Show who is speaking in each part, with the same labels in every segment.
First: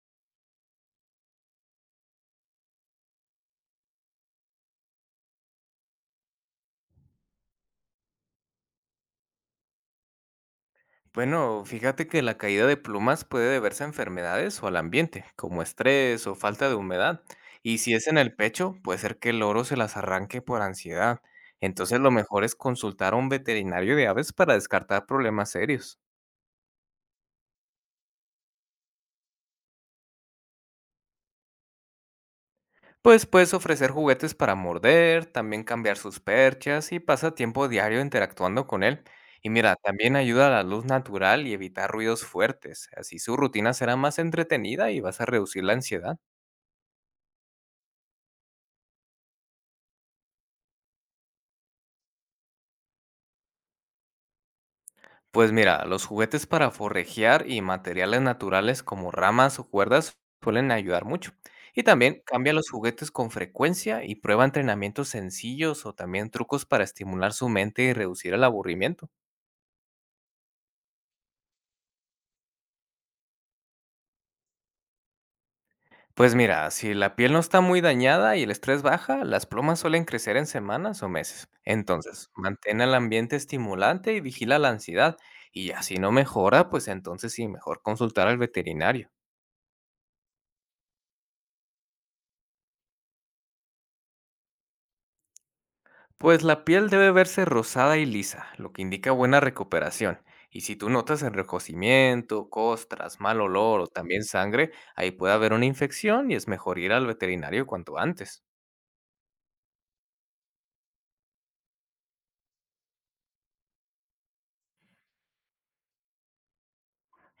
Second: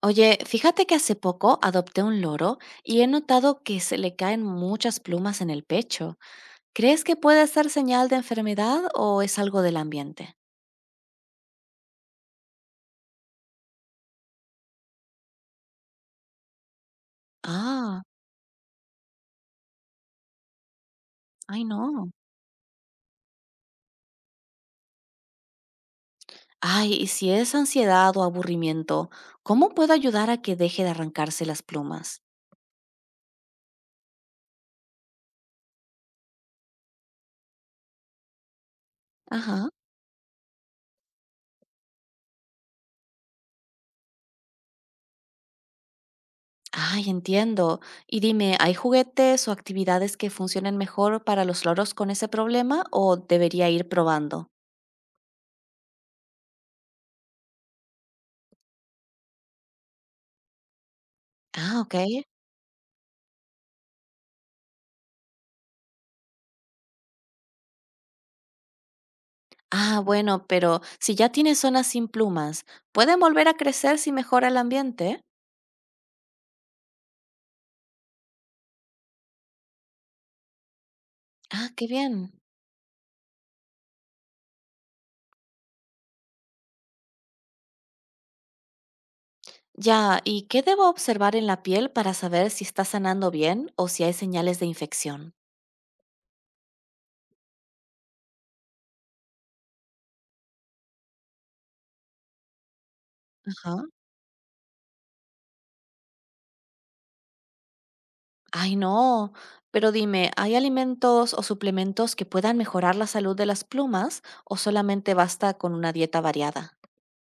Speaker 1: Oye, fíjate que hace poco adopté un loro y he notado que se le caen muchas plumas en el pecho. ¿Crees que puede ser señal de enfermedad o es algo del ambiente?
Speaker 2: Bueno, fíjate que la caída de plumas puede deberse a enfermedades o al ambiente, como estrés o falta de humedad. Y si
Speaker 1: Ah,
Speaker 2: es en el pecho, puede ser que el loro se las arranque por ansiedad.
Speaker 1: ay
Speaker 2: Entonces lo
Speaker 1: no.
Speaker 2: mejor es consultar a un veterinario de aves para descartar problemas serios.
Speaker 1: Ay, y si es ansiedad o aburrimiento, ¿cómo puedo ayudar a que deje de arrancarse las plumas?
Speaker 2: Pues puedes ofrecer juguetes para morder, también cambiar sus perchas y pasa tiempo diario interactuando con él. Y
Speaker 1: Ajá.
Speaker 2: mira, también ayuda a la luz natural y evitar ruidos fuertes. Así su rutina será más entretenida y vas a reducir la ansiedad.
Speaker 1: Ay, entiendo. Y dime, ¿hay juguetes o actividades que funcionen mejor para los loros con ese problema o debería ir probando?
Speaker 2: Pues mira, los juguetes para forrejear y materiales naturales como ramas o cuerdas suelen ayudar mucho.
Speaker 1: Ah,
Speaker 2: Y
Speaker 1: ok.
Speaker 2: también cambia los juguetes con frecuencia y prueba entrenamientos sencillos o también trucos para estimular su mente y reducir el aburrimiento.
Speaker 1: Ah, bueno, pero si ya tiene zonas sin plumas, ¿pueden volver a crecer si mejora el ambiente?
Speaker 2: Pues mira, si la piel no está muy dañada y el estrés baja, las plumas suelen crecer en semanas o meses.
Speaker 1: Ah, qué
Speaker 2: Entonces,
Speaker 1: bien.
Speaker 2: mantén el ambiente estimulante y vigila la ansiedad. Y así no mejora, pues entonces sí, mejor consultar al veterinario.
Speaker 1: Ya, ¿y qué debo observar en la piel para saber si está sanando bien o si hay señales de infección?
Speaker 2: Pues la piel debe verse rosada y lisa, lo que indica buena recuperación. Y si tú notas enrojecimiento, costras, mal
Speaker 1: Ajá.
Speaker 2: olor o también sangre, ahí puede haber una infección y es mejor ir al veterinario cuanto antes.
Speaker 1: Ay, no. Pero dime, ¿hay alimentos o suplementos que puedan mejorar la salud de las plumas o solamente basta con una dieta variada?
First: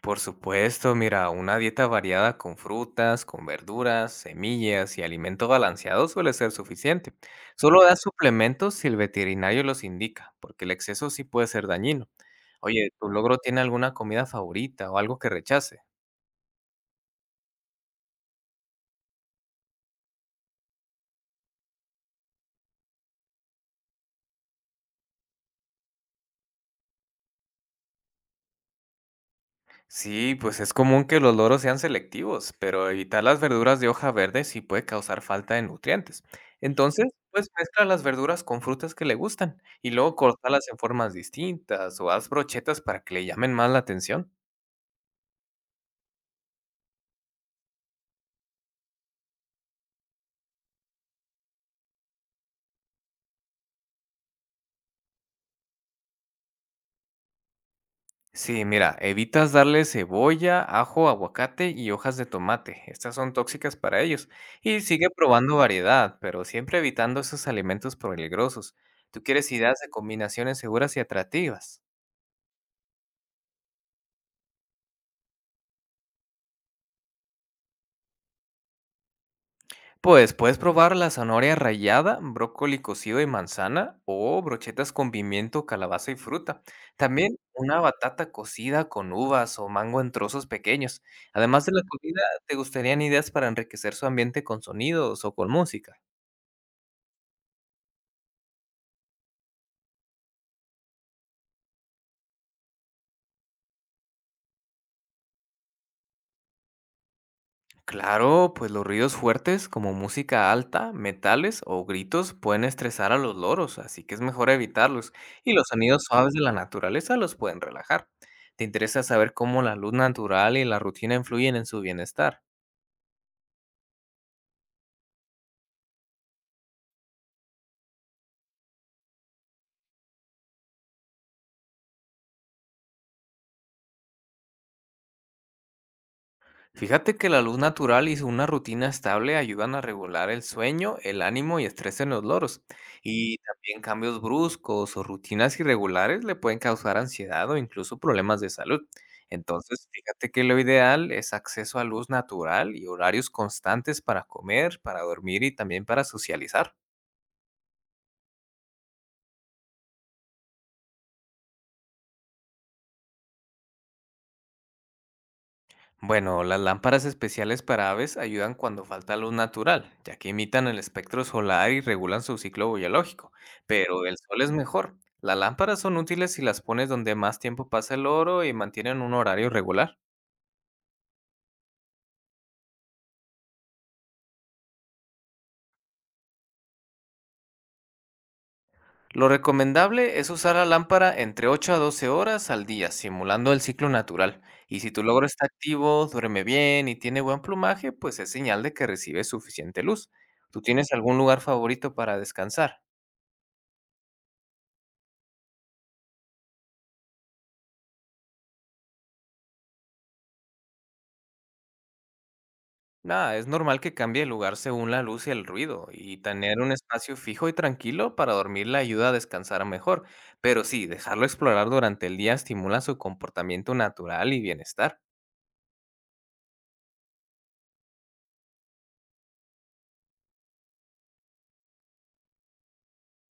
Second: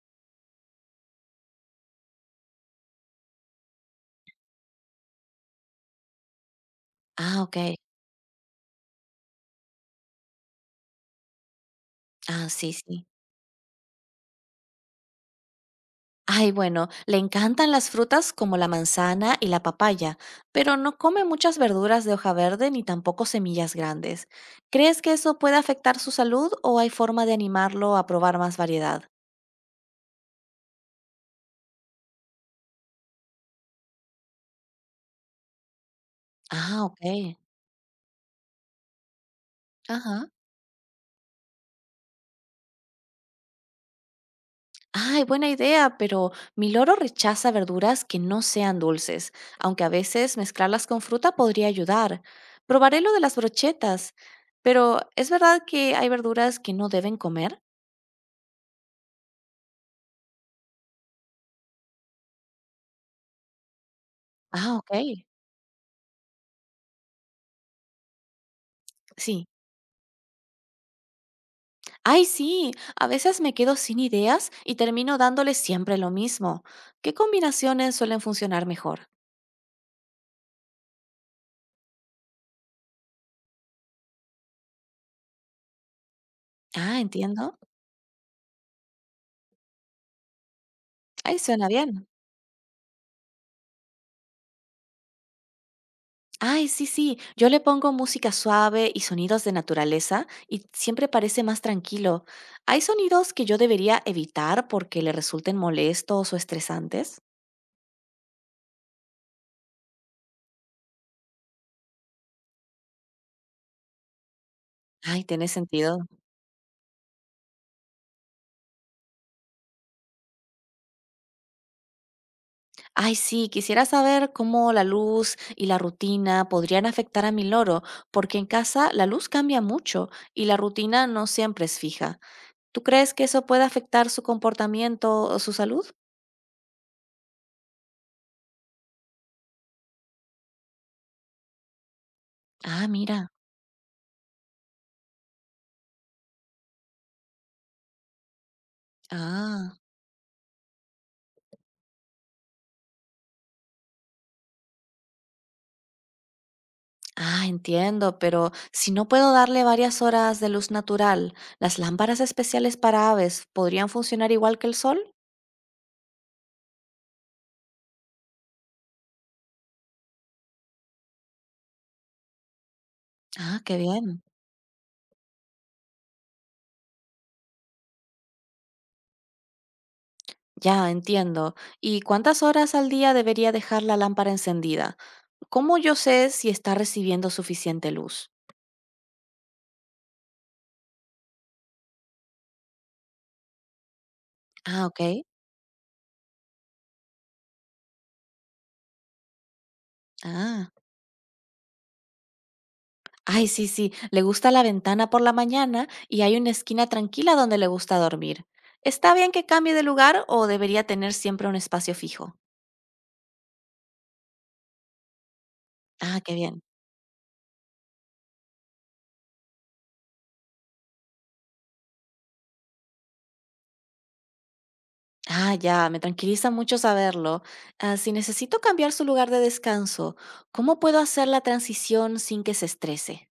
Speaker 2: Por supuesto, mira, una dieta variada con frutas, con verduras, semillas y alimento balanceado suele ser suficiente.
Speaker 1: Ah, ok.
Speaker 2: Solo da suplementos si el veterinario los indica, porque el exceso sí puede ser dañino.
Speaker 1: Ah, sí,
Speaker 2: Oye,
Speaker 1: sí.
Speaker 2: ¿tu logro tiene alguna comida favorita o algo que rechace?
Speaker 1: Ay, bueno, le encantan las frutas como la manzana y la papaya, pero no come muchas verduras de hoja verde ni tampoco semillas grandes. ¿Crees que eso puede afectar su salud o hay forma de animarlo a probar más variedad?
Speaker 2: Sí, pues es común que los loros sean selectivos, pero evitar las verduras de hoja verde sí puede causar falta de nutrientes.
Speaker 1: Ah, ok.
Speaker 2: Entonces, pues mezcla las verduras con frutas que le gustan y luego
Speaker 1: Ajá.
Speaker 2: córtalas en formas distintas o haz brochetas para que le llamen más la atención.
Speaker 1: Ay, buena idea, pero mi loro rechaza verduras que no sean dulces, aunque a veces mezclarlas con fruta podría ayudar. Probaré lo de las brochetas, pero ¿es verdad que hay verduras que no deben comer?
Speaker 2: Sí, mira, evitas darle cebolla, ajo, aguacate y hojas de tomate. Estas son tóxicas para ellos.
Speaker 1: Ah,
Speaker 2: Y
Speaker 1: ok.
Speaker 2: sigue probando variedad, pero siempre evitando esos alimentos peligrosos. ¿Tú
Speaker 1: Sí.
Speaker 2: quieres ideas de combinaciones seguras y atractivas?
Speaker 1: Ay, sí, a veces me quedo sin ideas y termino dándole siempre lo mismo. ¿Qué combinaciones suelen funcionar mejor?
Speaker 2: Pues puedes probar la zanahoria rallada, brócoli cocido y manzana o brochetas con pimiento, calabaza y fruta.
Speaker 1: Ah,
Speaker 2: También
Speaker 1: entiendo.
Speaker 2: una batata cocida con uvas o mango en trozos pequeños.
Speaker 1: Ay,
Speaker 2: Además
Speaker 1: suena
Speaker 2: de la
Speaker 1: bien.
Speaker 2: comida, ¿te gustarían ideas para enriquecer su ambiente con sonidos o con música?
Speaker 1: Ay, sí, sí, yo le pongo música suave y sonidos de naturaleza y siempre parece más tranquilo. ¿Hay sonidos que yo debería evitar porque le resulten molestos o estresantes?
Speaker 2: Claro, pues los ruidos fuertes como música alta, metales o gritos pueden estresar a los loros, así que es mejor evitarlos.
Speaker 1: Ay, tiene
Speaker 2: Y los
Speaker 1: sentido.
Speaker 2: sonidos suaves de la naturaleza los pueden relajar. ¿Te interesa saber cómo la luz natural y la rutina influyen en su bienestar?
Speaker 1: Ay, sí, quisiera saber cómo la luz y la rutina podrían afectar a mi loro, porque en casa la luz cambia mucho y la rutina no siempre es fija. ¿Tú crees que eso puede afectar su comportamiento o su salud?
Speaker 2: Fíjate que la luz natural y una rutina estable ayudan a regular el sueño, el ánimo y estrés en los loros.
Speaker 1: Ah, mira.
Speaker 2: Y también cambios bruscos o rutinas irregulares le pueden causar ansiedad o incluso problemas de salud.
Speaker 1: Ah,
Speaker 2: Entonces, fíjate que lo ideal es acceso a luz natural y horarios constantes para comer, para dormir y también para socializar.
Speaker 1: ah, entiendo, pero si no puedo darle varias horas de luz natural, ¿las lámparas especiales para aves podrían funcionar igual que el sol?
Speaker 2: Bueno, las lámparas especiales para aves ayudan cuando falta luz natural, ya que imitan el espectro solar y regulan su ciclo biológico,
Speaker 1: Ah, qué
Speaker 2: pero el
Speaker 1: bien.
Speaker 2: sol es mejor. Las lámparas son útiles si las pones donde más tiempo pasa el oro y mantienen un horario regular.
Speaker 1: Ya, entiendo. ¿Y cuántas horas al día debería dejar la lámpara encendida? ¿Cómo yo sé si está recibiendo suficiente luz?
Speaker 2: Lo recomendable es usar la lámpara entre 8 a 12 horas al día, simulando el ciclo natural. Y
Speaker 1: Ah,
Speaker 2: si tu
Speaker 1: ¿ok?
Speaker 2: logro está activo, duerme bien y tiene buen plumaje, pues es señal de que recibe suficiente luz. ¿Tú
Speaker 1: Ah.
Speaker 2: tienes algún lugar favorito para descansar?
Speaker 1: Ay, sí, sí, le gusta la ventana por la mañana y hay una esquina tranquila donde le gusta dormir. ¿Está bien que cambie de lugar o debería tener siempre un espacio fijo?
Speaker 2: Nada, es normal que cambie el lugar según la luz y el ruido, y
Speaker 1: Ah, qué
Speaker 2: tener
Speaker 1: bien.
Speaker 2: un espacio fijo y tranquilo para dormir le ayuda a descansar mejor, pero sí, dejarlo explorar durante el día estimula su comportamiento natural y bienestar.
Speaker 1: Ah, ya, me tranquiliza mucho saberlo. Ah, si necesito cambiar su lugar de descanso, ¿cómo puedo hacer la transición sin que se estrese?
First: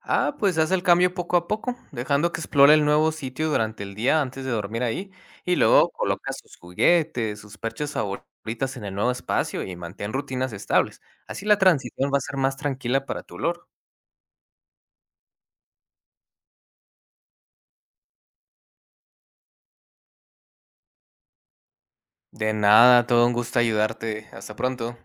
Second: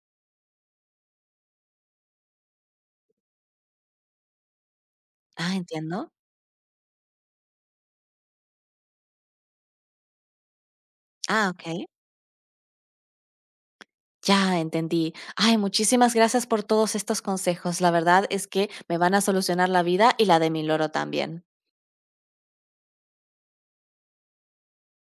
Speaker 2: Ah, pues haz el cambio poco a poco, dejando que explore el nuevo sitio durante el día antes de dormir ahí,
Speaker 1: Ah,
Speaker 2: y luego
Speaker 1: entiendo.
Speaker 2: coloca sus juguetes, sus perchas favoritas en el nuevo espacio y mantén rutinas estables. Así
Speaker 1: Ah,
Speaker 2: la
Speaker 1: ¿ok?
Speaker 2: transición va a ser más tranquila para tu loro.
Speaker 1: Ya entendí. Ay, muchísimas gracias por todos estos consejos. La verdad es que me van a solucionar la vida y la de mi loro también.
Speaker 2: De nada, todo un gusto ayudarte. Hasta pronto.